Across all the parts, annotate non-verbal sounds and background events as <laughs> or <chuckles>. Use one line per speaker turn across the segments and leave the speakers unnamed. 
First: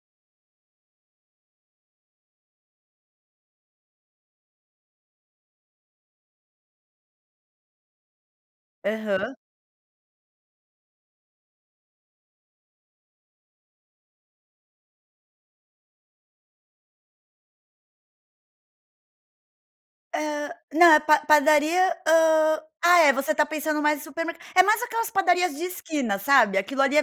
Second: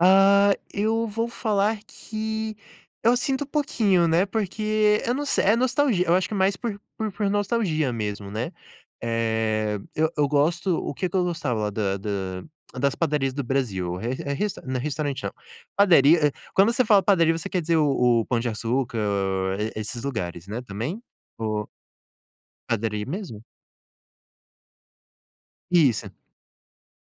Ah, eu vou falar que eu sinto um pouquinho, né, porque eu não se é nostalgi eu acho que mais por por por nostalgia mesmo, né?
Aham.
Eh, eu eu gosto o que que eu gostava da da das padarias do Brasil? Re re não restaurante não, padaria quando você fala padaria você quer dizer o o Pão de Açúcar, hã, esses lugares,
Hã
né,
na
também?
pa
Ou
padaria, hum ah
Padaria
é, você
mesmo?
está pensando mais em supermer é mais aquelas padarias de
Isso.
esquina, sabe? Aquilo ali é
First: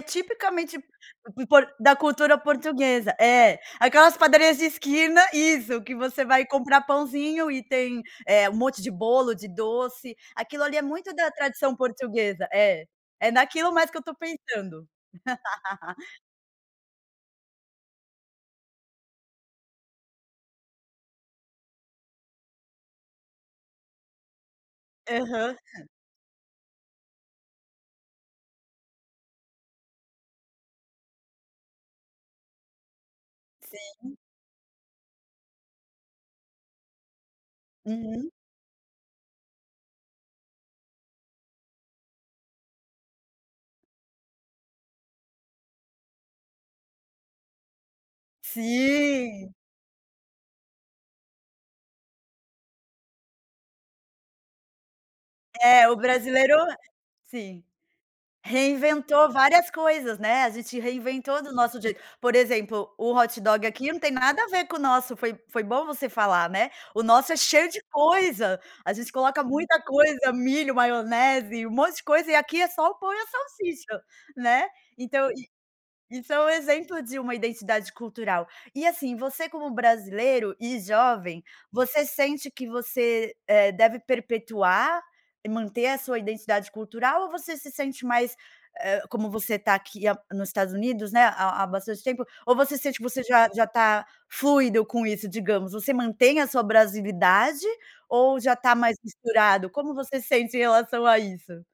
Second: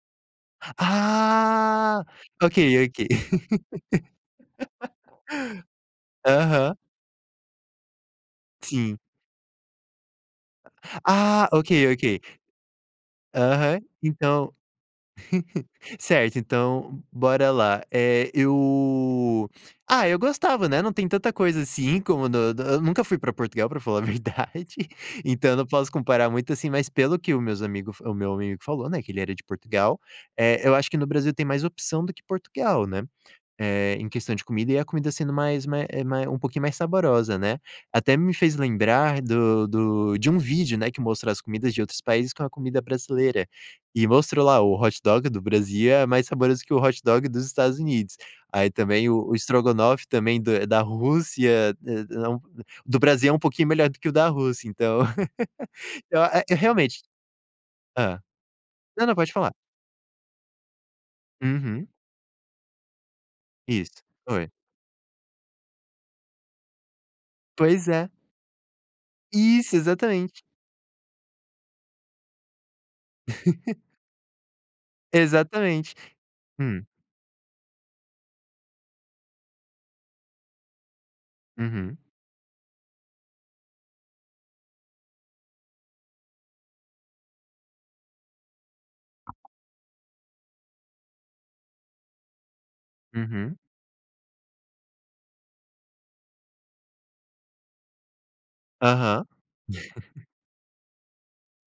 <gasps>
tipicamente p por da
Ah,
cultura
okay, okay.
portuguesa. É. Aquelas padarias de esquina isso, que
<laughs>
você vai
Aham.
comprar pãozinho e tem, eh, um monte de
Sim.
bolo, de doce. Aquilo ali é
<gasps>
muito da
Ah,
tradição
okay, okay.
portuguesa é. É naquilo
Aham,
mais que eu estou
então.
pensando.
<giggles>
<laughs>
Certo, então, bora lá. Eh, eu ah, eu gostava, né. Não tem tanta coisa assim como no do eu nunca fui pra Portugal, pra falar a verdade, então
Aham.
eu não posso comparar muito assim, mas pelo que o meus amigo o meu amigo falou, né, que ele era de Portugal, eh, eu acho que no Brasil tem mais opção do que Portugal, né, eh, em
Sim.
questão de comida, e a comida sendo mais ma é mai um pouquinho mais saborosa, né? Até
Uhum.
me fez lembrar do do de um vídeo, né, que mostra as comidas de outros países com a comida brasileira, e mostrou lá o hot dog do Brasil é mais saboroso que o hot dog dos Estados Unidos. Aí também o o
Sim.
strogonoff também da da Rússia, n não do Brasil é um pouquinho melhor do que o da Rússia, então. <giggles>
É, o
Então, a é,
brasileiro
realmente
sim.
hã? Não, não, pode
Reinventou
falar.
várias coisas, né? A gente reinventou do nosso
Uhum.
jeito. Por exemplo, o hot dog aqui
Isso,
não tem nada a
foi.
ver com o nosso. Foi foi bom você falar, né? O nosso é cheio de
Pois é.
coisa, a gente coloca
Isso,
muita coisa,
exatamente.
milho, maionese, um monte de coisa e aqui é só o pão e a
<giggles>
salsicha, né, então i
Exatamente.
isso é um
Hum.
exemplo de uma identidade cultural. E assim, você como brasileiro e jovem,
Uhum.
você sente que você, eh, deve perpetuar e manter a sua identidade cultural ou você se sente mais, eh, como você tá aqui há nos Estados Unidos, né, há há bastante tempo? Ou você sente que você já
Uhum.
já tá fluido com isso, digamos? Você mantém a sua brasilidade ou já tá mais
Aham.
misturado? Como você
<chuckles>
sente em relação a isso?